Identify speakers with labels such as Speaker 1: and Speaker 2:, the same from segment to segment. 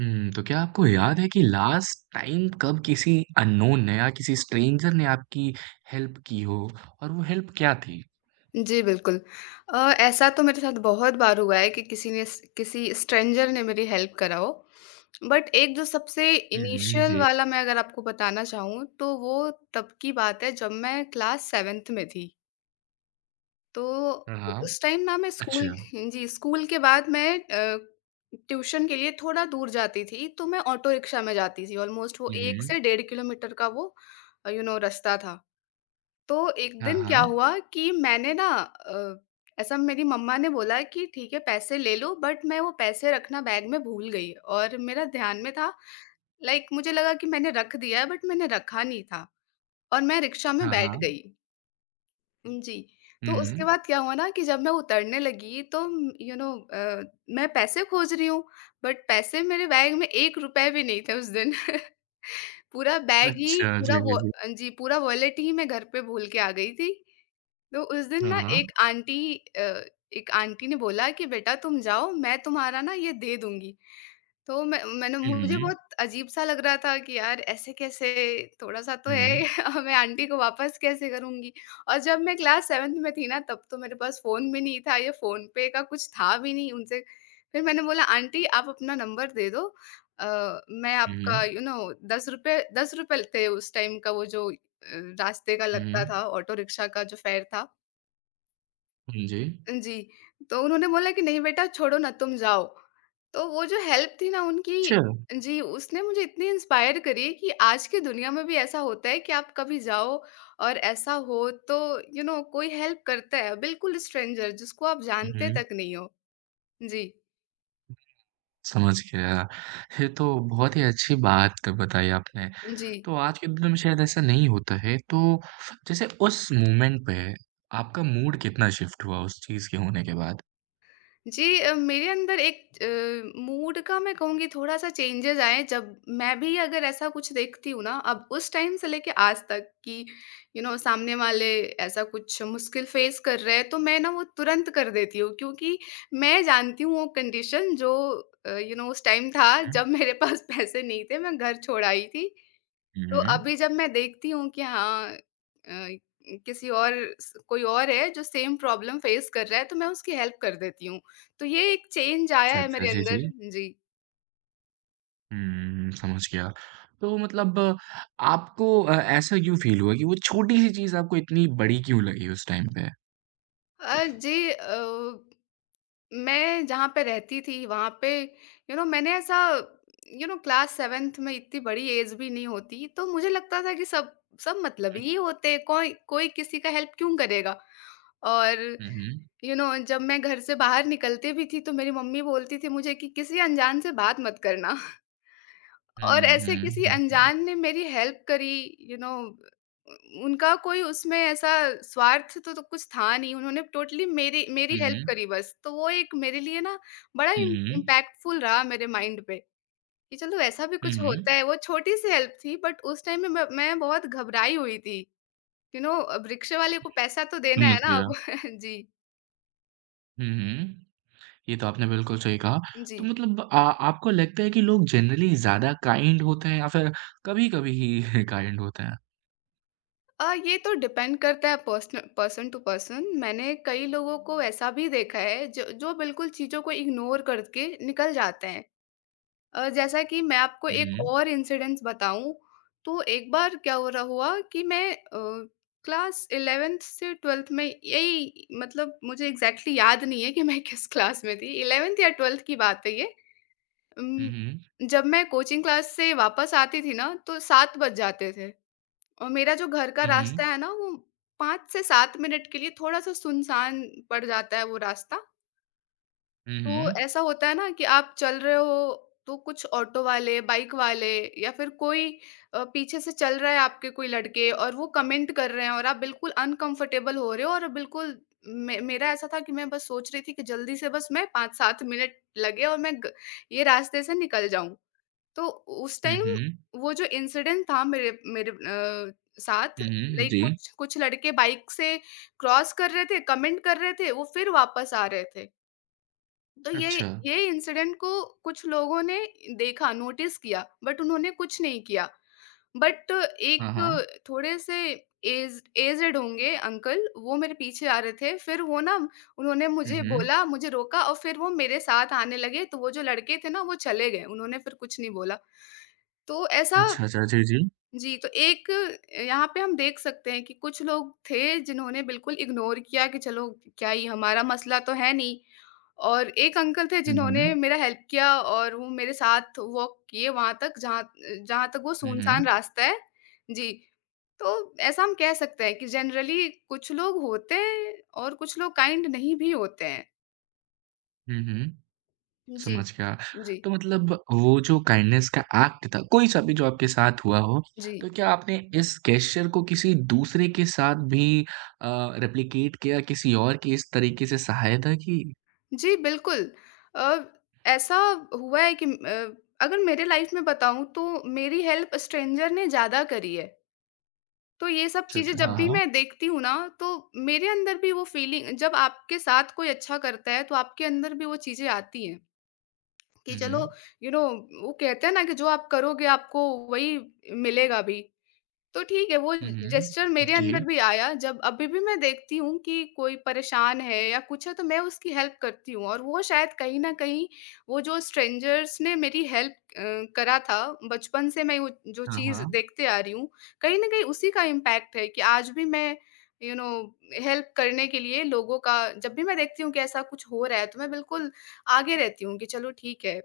Speaker 1: हुँ, तो क्या आपको याद है कि लास्ट टाइम कब किसी अननोन ने या किसी स्ट्रेंजर ने आपकी हेल्प की हो और वो हेल्प क्या थी?
Speaker 2: जी, बिल्कुल। ऐसा तो मेरे साथ बहुत बार हुआ है कि किसी स्ट्रेंजर ने मेरी हेल्प करा हो। बट एक जो सबसे
Speaker 1: हुँ,
Speaker 2: इनिशियल
Speaker 1: जी।
Speaker 2: वाला मैं अगर आपको बताना चाहूँ, तो वो तब की बात है जब मैं क्लास 7th में थी। तो
Speaker 1: हाँ,
Speaker 2: उ
Speaker 1: हाँ।
Speaker 2: उस टाइम ना मैं स्कूल,
Speaker 1: अच्छा।
Speaker 2: जी, स्कूल के बाद मैं ट्यूशन के लिए थोड़ा दूर जाती थी, तो मैं ऑटो रिक्शा में जाती थी। ऑलमोस्ट वो 1
Speaker 1: हुँ।
Speaker 2: से डेढ़ किलोमीटर का वो रास्ता था। तो एक
Speaker 1: हाँ,
Speaker 2: दिन क्या
Speaker 1: हाँ।
Speaker 2: हुआ कि ऐसा मेरी मम्मा ने बोला कि ठीक है पैसे ले लो, बट मैं वो पैसे रखना बैग में भूल गई। और मेरा ध्यान में था, लाइक मुझे लगा कि मैंने रख दिया है, बट मैंने रखा नहीं था, और मैं रिक्शा में
Speaker 1: हाँ,
Speaker 2: बैठ
Speaker 1: हाँ।
Speaker 2: गई। जी। तो उसके
Speaker 1: हुँ।
Speaker 2: बाद क्या हुआ ना कि जब मैं उतरने लगी, तो यू नो अ, मैं पैसे खोज रही हूँ, बट पैसे मेरे बैग में ₹1 भी नहीं थे उस दिन। पूरा बैग ही,
Speaker 1: अच्छा,
Speaker 2: पूरा
Speaker 1: जी, जी,
Speaker 2: वो,
Speaker 1: जी।
Speaker 2: जी, पूरा वॉलेट ही मैं घर पे भूल के आ गई थी। तो उस दिन
Speaker 1: हाँ,
Speaker 2: ना
Speaker 1: हाँ।
Speaker 2: अ, एक आंटी ने बोला कि बेटा तुम जाओ, मैं तुम्हारा ना ये दे दूँगी। तो मैंने,
Speaker 1: हुँ,
Speaker 2: मुझे
Speaker 1: हुँ।
Speaker 2: बहुत अजीब-सा लग रहा था कि यार ऐसे कैसे, थोड़ा-सा तो है
Speaker 1: हुँ,
Speaker 2: मैं आंटी को वापस कैसे करूँगी? और जब मैं क्लास 7th में थी ना, तब तो मेरे पास फ़ोन भी नहीं था, ये फ़ोन पे का कुछ था भी नहीं उनसे। फिर मैंने बोला, आंटी आप अपना नंबर दे दो, मैं
Speaker 1: हुँ,
Speaker 2: आपका ₹10 ₹10 थे उस टाइम का वो जो रास्ते का लगता
Speaker 1: हुँ।
Speaker 2: था, ऑटो रिक्शा का जो फेयर था।
Speaker 1: हुँ, जी।
Speaker 2: जी। तो उन्होंने बोला कि नहीं बेटा छोड़ो ना, तुम जाओ। तो वो जो हेल्प थी ना
Speaker 1: अच्छा।
Speaker 2: उनकी, जी, उसने मुझे इतनी इंस्पायर करी कि आज की दुनिया में भी ऐसा होता है कि आप कभी जाओ और ऐसा हो, तो कोई हेल्प करता है, बिल्कुल स्ट्रेंजर जिसको आप जानते
Speaker 1: हुँ।
Speaker 2: तक नहीं हो। जी,
Speaker 1: समझ गया। ये तो बहुत ही अच्छी बात बताई आपने।
Speaker 2: जी।
Speaker 1: तो आज के दिन में शायद ऐसा नहीं होता है, तो जैसे उस मोमेंट पे आपका मूड कितना शिफ्ट हुआ उस चीज़ के होने के बाद?
Speaker 2: जी, मेरे अंदर एक मूड का, मैं कहूँगी, थोड़ा-सा चेंजेज़ आए, जब मैं भी अगर ऐसा कुछ देखती हूँ ना, अब उस टाइम से लेके आज तक, कि सामने वाले ऐसा कुछ मुश्किल फ़ेस कर रहे हैं, तो मैं ना वो तुरंत कर देती हूँ, क्योंकि मैं जानती हूँ वो कंडीशन जो उस टाइम था
Speaker 1: हुँ,
Speaker 2: जब मेरे पास पैसे नहीं थे, मैं घर छोड़ आई थी। तो
Speaker 1: हुँ।
Speaker 2: अभी जब मैं देखती हूँ कि हाँ, किसी और, स कोई और है जो सेम प्रॉब्लम फेस कर रहा है, तो मैं उसकी हेल्प कर देती हूँ। तो ये एक चेंज आया
Speaker 1: अच्छा,
Speaker 2: है
Speaker 1: अच्छा।
Speaker 2: मेरे
Speaker 1: जी, जी।
Speaker 2: अंदर, जी।
Speaker 1: हुँ, समझ गया। तो मतलब आपको ऐसा क्यों फ़ील हुआ कि वो छोटी-सी चीज़ आपको इतनी बड़ी क्यों लगी उस टाइम पे?
Speaker 2: जी, मैं जहाँ पे रहती थी वहाँ पे, मैंने ऐसा, क्लास 7th में इतनी बड़ी एज भी नहीं होती, तो मुझे लगता था कि सब सब मतलबी ही होते हैं, कोई कोई किसी का हेल्प क्यों करेगा? और
Speaker 1: हुँ, हुँ, हुँ।
Speaker 2: जब मैं घर से बाहर निकलती भी थी, तो मेरी मम्मी बोलती थी मुझे कि किसी अनजान से बात मत करना। और
Speaker 1: हुँ,
Speaker 2: ऐसे
Speaker 1: हुँ,
Speaker 2: किसी
Speaker 1: हुँ, हुँ।
Speaker 2: अनजान ने मेरी हेल्प करी, यू नो उनका कोई उसमें ऐसा स्वार्थ तो कुछ था नहीं, उन्होंने टोटली मेरी मेरी
Speaker 1: हुँ,
Speaker 2: हेल्प
Speaker 1: हुँ।
Speaker 2: करी बस। तो वो एक मेरे लिए ना बड़ा
Speaker 1: हुँ, हुँ।
Speaker 2: इम्पैक्टफुल रहा मेरे माइंड पे, कि चलो ऐसा भी
Speaker 1: हुँ,
Speaker 2: कुछ होता
Speaker 1: हुँ।
Speaker 2: है। वो छोटी सी हेल्प थी, बट उस टाइम में मैं बहुत घबराई हुई थी, यू नो रिक्शे वाले को पैसा तो देना
Speaker 1: समझ
Speaker 2: है ना
Speaker 1: गया।
Speaker 2: अब। जी।
Speaker 1: हुँ, हुँ। ये तो आपने बिल्कुल सही कहा। तो
Speaker 2: जी।
Speaker 1: मतलब आ आपको लगता है कि लोग जनरली ज़्यादा काइंड होते हैं या फिर कभी-कभी ही काइंड होते हैं?
Speaker 2: ये तो डिपेंड करता है पर्सन पर्सन टू पर्सन। मैंने कई लोगों को ऐसा भी देखा है जो जो बिल्कुल चीज़ों को इग्नोर करके निकल जाते हैं। अ, जैसा कि मैं आपको जी। एक
Speaker 1: हुँ,
Speaker 2: और इंसिडेंस बताऊँ, तो एक बार क्या हो रहा हुआ कि मैं क्लास 11th से 12th में, यही मतलब, मुझे एग्ज़ैक्टली याद नहीं है कि मैं किस क्लास में थी, 11th या 12th की बात है ये।
Speaker 1: हुँ,
Speaker 2: उम,
Speaker 1: हुँ,
Speaker 2: जब मैं कोचिंग क्लास से वापस आती थी ना, तो 7 बज जाते थे। और मेरा जो घर का
Speaker 1: हुँ,
Speaker 2: रास्ता है ना, वो 5 से 7 मिनट के लिए थोड़ा-सा सुनसान पड़ जाता है, वो रास्ता।
Speaker 1: हुँ,
Speaker 2: तो
Speaker 1: हुँ,
Speaker 2: ऐसा होता है ना कि आप चल रहे हो, तो कुछ ऑटो वाले, बाइक वाले, या फिर कोई पीछे से चल रहा है आपके, कोई लड़के, और वो कमेंट कर रहे हैं, और आप बिल्कुल अनकंफर्टेबल हो रहे हो, और बिल्कुल मे मेरा ऐसा था कि मैं बस सोच रही थी कि जल्दी से बस मैं 5-7 मिनट लगे और मैं ग ये रास्ते से निकल जाऊँ। तो उस
Speaker 1: हुँ,
Speaker 2: टाइम
Speaker 1: हुँ,
Speaker 2: वो जो इंसिडेंट था, मेरे मेरे अ, साथ,
Speaker 1: हुँ, हुँ,
Speaker 2: लाइक
Speaker 1: जी।
Speaker 2: कुछ कुछ लड़के बाइक से क्रॉस कर रहे थे, कमेंट कर रहे थे, वो फिर वापस आ रहे थे। तो ये
Speaker 1: अच्छा।
Speaker 2: ये इंसिडेंट को कुछ लोगों ने देखा, नोटिस किया, बट उन्होंने कुछ नहीं किया। बट
Speaker 1: हाँ, हाँ।
Speaker 2: एक थोड़े-से एज्ड एज्ड होंगे अंकल, वो मेरे पीछे आ रहे थे, फिर वो ना, उन्होंने
Speaker 1: हुँ,
Speaker 2: मुझे
Speaker 1: हुँ।
Speaker 2: बोला, मुझे रोका, और फिर वो मेरे साथ आने लगे, तो वो जो लड़के थे ना, वो चले गए, उन्होंने फिर कुछ नहीं बोला। तो ऐसा,
Speaker 1: अच्छा, अच्छा। जी, जी।
Speaker 2: जी, तो एक, यहाँ पे हम देख सकते हैं कि कुछ लोग थे जिन्होंने बिल्कुल इग्नोर किया कि चलो, क्या ही हमारा मसला तो है नहीं, और एक अंकल थे
Speaker 1: हुँ,
Speaker 2: जिन्होंने
Speaker 1: हुँ।
Speaker 2: मेरा हेल्प किया और वो मेरे साथ वॉक किए वहाँ तक, जहाँ जहाँ तक वो
Speaker 1: हुँ,
Speaker 2: सुनसान
Speaker 1: हुँ।
Speaker 2: रास्ता है। जी। तो ऐसा हम कह सकते हैं कि जनरली कुछ लोग होते हैं, और कुछ लोग काइंड नहीं भी होते हैं।
Speaker 1: हुँ, हुँ।
Speaker 2: जी।
Speaker 1: समझ गया।
Speaker 2: जी,
Speaker 1: तो मतलब वो जो काइंडनेस का एक्ट था, कोई सा भी जो आपके साथ हुआ हो,
Speaker 2: जी।
Speaker 1: तो क्या आपने इस गेस्चर को किसी दूसरे के साथ भी अ, रेप्लिकेट किया? किसी और की इस तरीके से सहायता की?
Speaker 2: जी, बिल्कुल। अ, ऐसा हुआ है कि अगर मेरे लाइफ़ में बताऊँ, तो मेरी हेल्प स्ट्रेंजर ने ज़्यादा करी है। तो ये सब
Speaker 1: अच्छा,
Speaker 2: चीज़ें
Speaker 1: अच्छा।
Speaker 2: जब
Speaker 1: हाँ,
Speaker 2: भी
Speaker 1: हाँ।
Speaker 2: मैं देखती हूँ ना, तो मेरे अंदर भी वो फीलिंग, जब आपके साथ कोई अच्छा करता है, तो आपके अंदर भी वो चीज़ें आती हैं कि
Speaker 1: हुँ,
Speaker 2: चलो,
Speaker 1: हुँ।
Speaker 2: यू you नो know, वो कहते हैं ना कि जो आप करोगे आपको वही मिलेगा भी। तो ठीक है, वो
Speaker 1: हुँ,
Speaker 2: जेस्चर
Speaker 1: हुँ।
Speaker 2: मेरे
Speaker 1: जी।
Speaker 2: अंदर भी आया, जब अभी भी मैं देखती हूँ कि कोई परेशान है या कुछ है, तो मैं उसकी हेल्प करती हूँ, और वो शायद कहीं न कहीं, वो जो स्ट्रेंजर्स ने मेरी हेल्प करा था बचपन से, मैं वो जो
Speaker 1: हाँ,
Speaker 2: चीज़
Speaker 1: हाँ।
Speaker 2: देखते आ रही हूँ, कहीं न कहीं उसी का इम्पैक्ट है कि आज भी मैं यू नो हेल्प करने के लिए लोगों का, जब भी मैं देखती हूँ कि ऐसा कुछ हो रहा है, तो मैं बिल्कुल आगे रहती हूँ कि चलो ठीक है।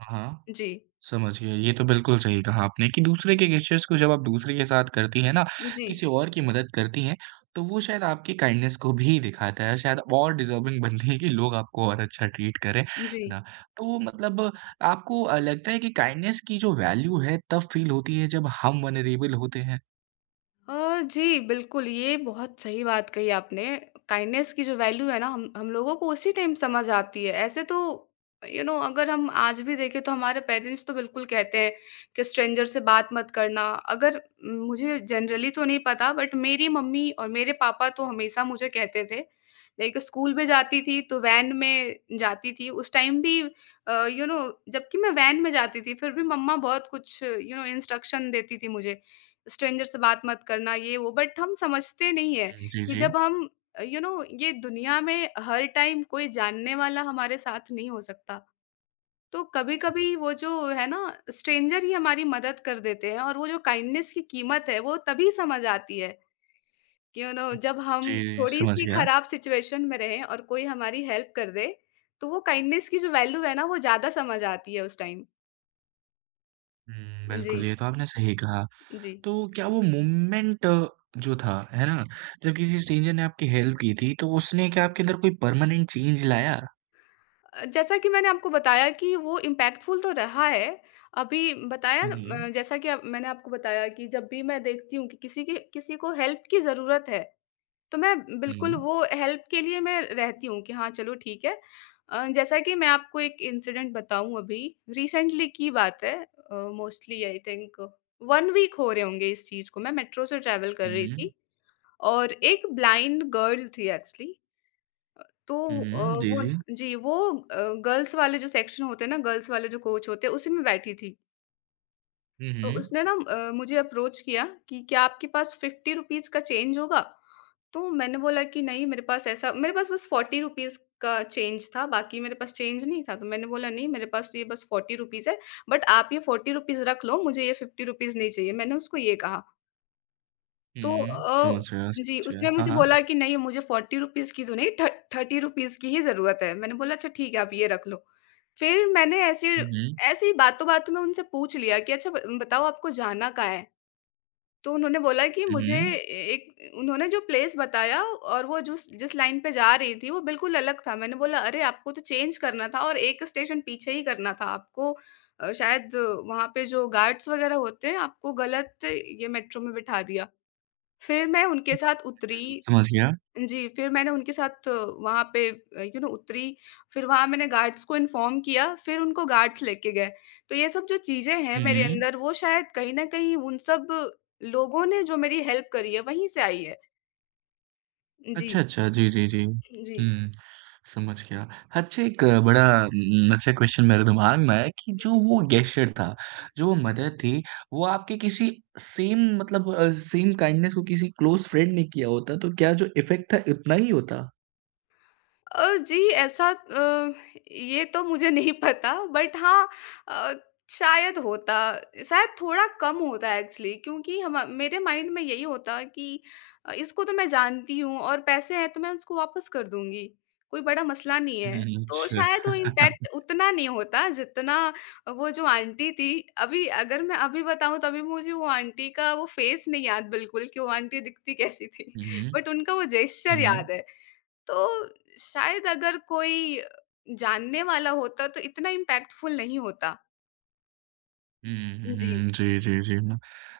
Speaker 1: हाँ, हाँ।
Speaker 2: जी।
Speaker 1: समझ गया। ये तो बिल्कुल सही कहा आपने कि दूसरे के गेस्चर्स को जब आप दूसरे के साथ करती हैं ना,
Speaker 2: जी,
Speaker 1: किसी और की मदद करती हैं, तो वो शायद आपकी काइंडनेस को भी दिखाता है, शायद और डिज़र्विंग बनती है कि लोग आपको और अच्छा ट्रीट करें, है
Speaker 2: जी।
Speaker 1: ना? तो मतलब आपको लगता है कि काइंडनेस की जो वैल्यू है, तब फ़ील होती है जब हम वल्नरेबल होते हैं?
Speaker 2: जी, बिल्कुल, ये बहुत सही बात कही आपने। काइंडनेस की जो वैल्यू है ना, हम लोगों को उसी टाइम समझ आती है। ऐसे तो यू you नो know, अगर हम आज भी देखें, तो हमारे पेरेंट्स तो बिल्कुल कहते हैं कि स्ट्रेंजर से बात मत करना। अगर मुझे जनरली तो नहीं पता, बट मेरी मम्मी और मेरे पापा तो हमेशा मुझे कहते थे। लाइक स्कूल में जाती थी, तो वैन में जाती थी। उस टाइम भी अ, यू नो जबकि मैं वैन में जाती थी, फिर भी मम्मा बहुत कुछ इंस्ट्रक्शन देती थी मुझे। स्ट्रेंजर से बात मत करना, ये वो, बट हम समझते नहीं है
Speaker 1: हुँ, जी,
Speaker 2: कि
Speaker 1: जी।
Speaker 2: जब हम ये दुनिया में हर टाइम कोई जानने वाला हमारे साथ नहीं हो सकता, तो कभी कभी वो जो है ना, स्ट्रेंजर ही हमारी मदद कर देते हैं, और वो जो काइंडनेस की कीमत है, वो तभी समझ आती है, कि
Speaker 1: हुँ,
Speaker 2: जब हम
Speaker 1: जी,
Speaker 2: थोड़ी
Speaker 1: समझ
Speaker 2: सी
Speaker 1: गया।
Speaker 2: खराब सिचुएशन में रहें और कोई हमारी हेल्प कर दे, तो वो काइंडनेस की जो वैल्यू है ना, वो ज्यादा समझ आती है उस टाइम।
Speaker 1: हुँ,
Speaker 2: जी।
Speaker 1: बिल्कुल, ये तो आपने सही कहा।
Speaker 2: जी।
Speaker 1: तो क्या वो मोमेंट जो था, है ना? जब किसी स्ट्रेंजर ने आपकी हेल्प की थी, तो उसने क्या आपके अंदर कोई परमानेंट चेंज लाया?
Speaker 2: जैसा कि मैंने आपको बताया कि वो इम्पैक्टफुल तो रहा है। अभी बताया
Speaker 1: हुँ,
Speaker 2: न।
Speaker 1: हुँ।
Speaker 2: जैसा कि अब मैंने आपको बताया कि जब भी मैं देखती हूँ कि किसी को हेल्प की ज़रूरत है, तो मैं बिल्कुल
Speaker 1: हुँ,
Speaker 2: वो हेल्प के लिए मैं रहती हूँ कि हाँ, चलो ठीक है। जैसा कि मैं आपको एक इंसिडेंट बताऊँ अभी, रिसेंटली की बात है, मोस्टली आई थिंक 1 वीक हो रहे होंगे इस चीज़ को। मैं मेट्रो से ट्रैवल कर रही
Speaker 1: हुँ,
Speaker 2: थी और एक ब्लाइंड गर्ल थी एक्चुअली। तो
Speaker 1: हुँ, जी,
Speaker 2: वो
Speaker 1: जी।
Speaker 2: न, जी, वो गर्ल्स वाले जो सेक्शन होते हैं ना, गर्ल्स वाले जो कोच होते हैं, उसी में बैठी थी।
Speaker 1: हुँ,
Speaker 2: तो
Speaker 1: हुँ,
Speaker 2: उसने ना मुझे अप्रोच किया कि, "क्या आपके पास ₹50 का चेंज होगा?" तो मैंने बोला कि, "नहीं, मेरे पास ऐसा," मेरे पास बस ₹40 का चेंज था, बाकी मेरे पास चेंज नहीं था। तो मैंने बोला, "नहीं, मेरे पास तो ये बस ₹40 है, बट आप ये ₹40 रख लो, मुझे ये ₹50 नहीं चाहिए।" मैंने उसको ये कहा। तो
Speaker 1: हुँ, समझ गया,
Speaker 2: जी,
Speaker 1: समझ गया।
Speaker 2: उसने
Speaker 1: हाँ,
Speaker 2: मुझे
Speaker 1: हाँ।
Speaker 2: बोला कि नहीं, मुझे ₹40 रुपीज़ की तो नहीं थ ₹30 रुपीज़ की ही ज़रूरत है। मैंने बोला अच्छा ठीक है, आप ये रख लो। फिर मैंने ऐसे
Speaker 1: हुँ, हुँ,
Speaker 2: ऐसे ही बातों-बातों में उनसे पूछ लिया कि अच्छा ब बताओ, आपको जाना कहाँ है? तो उन्होंने बोला कि
Speaker 1: हुँ,
Speaker 2: मुझे
Speaker 1: हुँ,
Speaker 2: एक उन्होंने जो प्लेस बताया और वो जुस जिस लाइन पे जा रही थी वो बिल्कुल अलग था। मैंने बोला, अरे आपको तो चेंज करना था और एक स्टेशन पीछे ही करना था आपको। शायद वहाँ पे जो गार्ड्स वग़ैरह होते हैं आपको गलत ये मेट्रो में बिठा दिया। फिर मैं उनके साथ उतरी।
Speaker 1: समझ गया।
Speaker 2: जी, फिर मैंने उनके साथ वहाँ पे उतरी, फिर वहाँ मैंने गार्ड्स को इन्फॉर्म किया, फिर उनको गार्ड्स लेके गए। तो ये सब जो चीज़ें हैं
Speaker 1: हुँ,
Speaker 2: मेरे
Speaker 1: हुँ।
Speaker 2: अंदर, वो शायद कहीं न कहीं उन सब लोगों ने जो मेरी हेल्प करी है, वहीं से आई है। जी,
Speaker 1: अच्छा, अच्छा। जी, जी, जी।
Speaker 2: जी,
Speaker 1: हुँ, समझ गया। अच्छा एक बड़ा अच्छा क्वेश्चन मेरे दिमाग में आया कि जो
Speaker 2: जी।
Speaker 1: वो गेस्चर था, जो वो मदद थी, वो आपके किसी सेम मतलब सेम काइंडनेस को किसी क्लोज़ फ्रेंड ने किया होता, तो क्या जो इफ़ेक्ट था, उतना ही होता?
Speaker 2: जी ऐसा, ये तो मुझे नहीं पता, बट हाँ अ, शायद होता। शायद थोड़ा कम होता एक्चुअली, क्योंकि हम मेरे माइंड में यही होता कि इसको तो मैं जानती हूँ और पैसे हैं तो मैं उसको वापस कर दूंगी, कोई बड़ा मसला नहीं
Speaker 1: हुँ,
Speaker 2: है।
Speaker 1: हुँ, हुँ।
Speaker 2: तो शायद वो इम्पैक्ट
Speaker 1: अच्छा।
Speaker 2: उतना नहीं होता जितना वो जो आंटी थी। अभी अगर मैं अभी बताऊं तो अभी मुझे वो आंटी का वो फेस नहीं याद बिल्कुल कि वो आंटी दिखती कैसी थी,
Speaker 1: हुँ, हुँ।
Speaker 2: बट उनका वो
Speaker 1: हुँ,
Speaker 2: जेस्चर
Speaker 1: हुँ।
Speaker 2: याद है। तो शायद अगर कोई जानने वाला होता तो इतना इम्पैक्टफुल नहीं होता।
Speaker 1: हुँ, हुँ,
Speaker 2: जी,
Speaker 1: हुँ। जी, जी, जी। मैं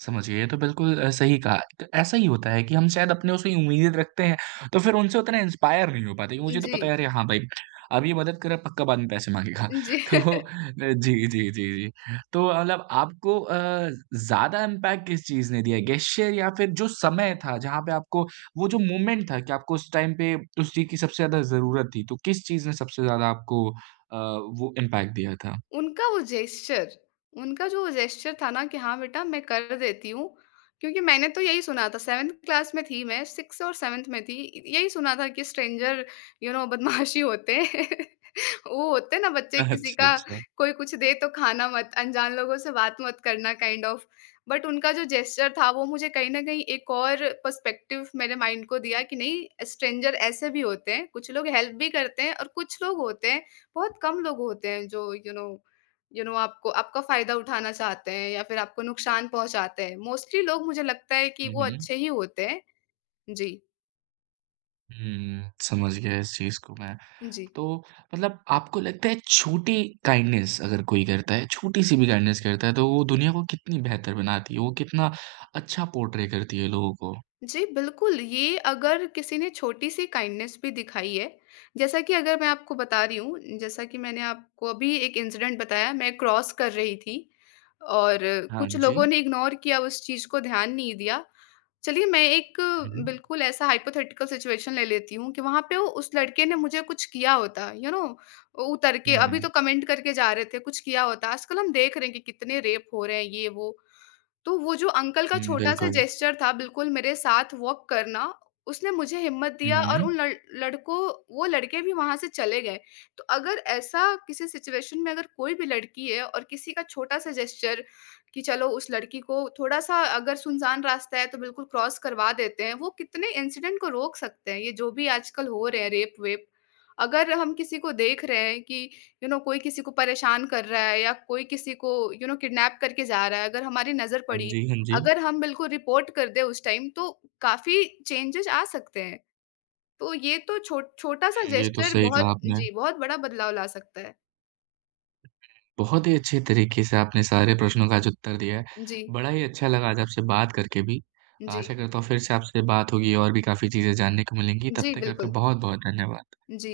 Speaker 1: समझ गया, ये तो बिल्कुल सही कहा। क ऐसा ही होता है कि हम शायद अपने से उम्मीद रखते हैं, तो फिर उनसे उतना इंस्पायर नहीं हो पाते। कि मुझे तो पता है,
Speaker 2: जी,
Speaker 1: अरे हाँ भाई, अब ये मदद करे, पक्का बाद में पैसे माँगेगा।
Speaker 2: जी।
Speaker 1: तो जी, जी, जी, जी। तो मतलब आपको ज़्यादा इम्पैक्ट किस चीज़ ने दिया है? गेस्चर या फिर जो समय था, जहाँ पे आपको वो जो मोमेंट था कि आपको उस टाइम पे उस चीज़ की सबसे ज़्यादा ज़रूरत थी, तो किस चीज़ ने सबसे ज़्यादा आपको वो इम्पैक्ट दिया था?
Speaker 2: उनका वो जेस्चर, उनका जो वो जेस्चर था ना कि हाँ बेटा मैं कर देती हूँ, क्योंकि मैंने तो यही सुना था, 7th क्लास में थी मैं, 6th और 7th में थी, यही सुना था कि स्ट्रेंजर, बदमाश ही होते हैं। वो होते हैं ना बच्चे, किसी
Speaker 1: अच्छा,
Speaker 2: का
Speaker 1: अच्छा।
Speaker 2: कोई कुछ दे तो खाना मत, अनजान लोगों से बात मत करना, काइंड ऑफ। बट उनका जो जेस्चर था वो मुझे कहीं न कहीं एक और पर्सपेक्टिव मेरे माइंड को दिया कि नहीं स्ट्रेंजर ऐसे भी होते हैं, कुछ लोग हेल्प भी करते हैं और कुछ लोग होते हैं, बहुत कम लोग होते हैं जो आपको आपका फ़ायदा उठाना चाहते हैं या फिर आपको नुकसान पहुँचाते हैं। मोस्टली लोग मुझे लगता है कि
Speaker 1: हुँ,
Speaker 2: वो
Speaker 1: हुँ।
Speaker 2: अच्छे ही होते हैं। जी,
Speaker 1: हुँ, समझ गया इस चीज़ को मैं।
Speaker 2: जी।
Speaker 1: तो मतलब आपको लगता है छोटी काइंडनेस अगर कोई करता है, छोटी-सी भी काइंडनेस करता है तो वो दुनिया को कितनी बेहतर बनाती है, वो कितना अच्छा पोर्ट्रे करती है लोगों को?
Speaker 2: जी, बिल्कुल, ये अगर किसी ने छोटी-सी काइंडनेस भी दिखाई है, जैसा कि अगर मैं आपको बता रही हूँ, जैसा कि मैंने आपको अभी एक इंसिडेंट बताया, मैं क्रॉस कर रही थी और
Speaker 1: हाँ
Speaker 2: कुछ
Speaker 1: जी।
Speaker 2: लोगों ने इग्नोर किया, उस चीज़ को ध्यान नहीं दिया। चलिए, मैं एक
Speaker 1: हुँ,
Speaker 2: बिल्कुल ऐसा हाइपोथेटिकल सिचुएशन ले लेती हूँ कि वहाँ पे वो उस लड़के ने मुझे कुछ किया होता, उतर के
Speaker 1: हुँ,
Speaker 2: अभी
Speaker 1: हुँ,
Speaker 2: तो कमेंट करके जा रहे थे, कुछ किया होता। आजकल हम देख रहे हैं कि कितने रेप हो रहे हैं, ये, वो। तो वो जो अंकल का
Speaker 1: हुँ,
Speaker 2: छोटा-सा
Speaker 1: बिल्कुल।
Speaker 2: जेस्चर था बिल्कुल मेरे साथ वॉक करना, उसने मुझे हिम्मत दिया और
Speaker 1: हुँ,
Speaker 2: उन लड़ लड़कों, वो लड़के भी वहाँ से चले गए। तो अगर ऐसा किसी सिचुएशन में अगर कोई भी लड़की है और किसी का छोटा-सा जेस्चर कि चलो उस लड़की को थोड़ा-सा अगर सुनसान रास्ता है तो बिल्कुल क्रॉस करवा देते हैं, वो कितने इंसिडेंट को रोक सकते हैं। ये जो भी आजकल हो रहे हैं रेप-वेप, अगर हम किसी को देख रहे हैं कि कोई किसी को परेशान कर रहा है या कोई किसी को किडनैप करके जा रहा है, अगर हमारी नज़र
Speaker 1: हाँ
Speaker 2: पड़ी,
Speaker 1: जी, हाँ जी।
Speaker 2: अगर हम बिल्कुल रिपोर्ट कर दें उस टाइम, तो काफ़ी चेंजेज़ आ सकते हैं। तो ये तो छो छोटा-सा
Speaker 1: ये तो
Speaker 2: जेस्चर
Speaker 1: सही
Speaker 2: बहुत,
Speaker 1: कहा आपने।
Speaker 2: जी, बहुत बड़ा बदलाव ला सकता है।
Speaker 1: बहुत ही अच्छे तरीके से आपने सारे प्रश्नों का आज उत्तर दिया है।
Speaker 2: जी,
Speaker 1: बड़ा ही अच्छा लगा आज आपसे बात करके भी।
Speaker 2: जी।
Speaker 1: आशा करता हूँ फिर से आपसे बात होगी और भी काफ़ी चीज़ें जानने को मिलेंगी। तब
Speaker 2: जी,
Speaker 1: तक आपका
Speaker 2: बिल्कुल।
Speaker 1: बहुत-बहुत धन्यवाद।
Speaker 2: जी।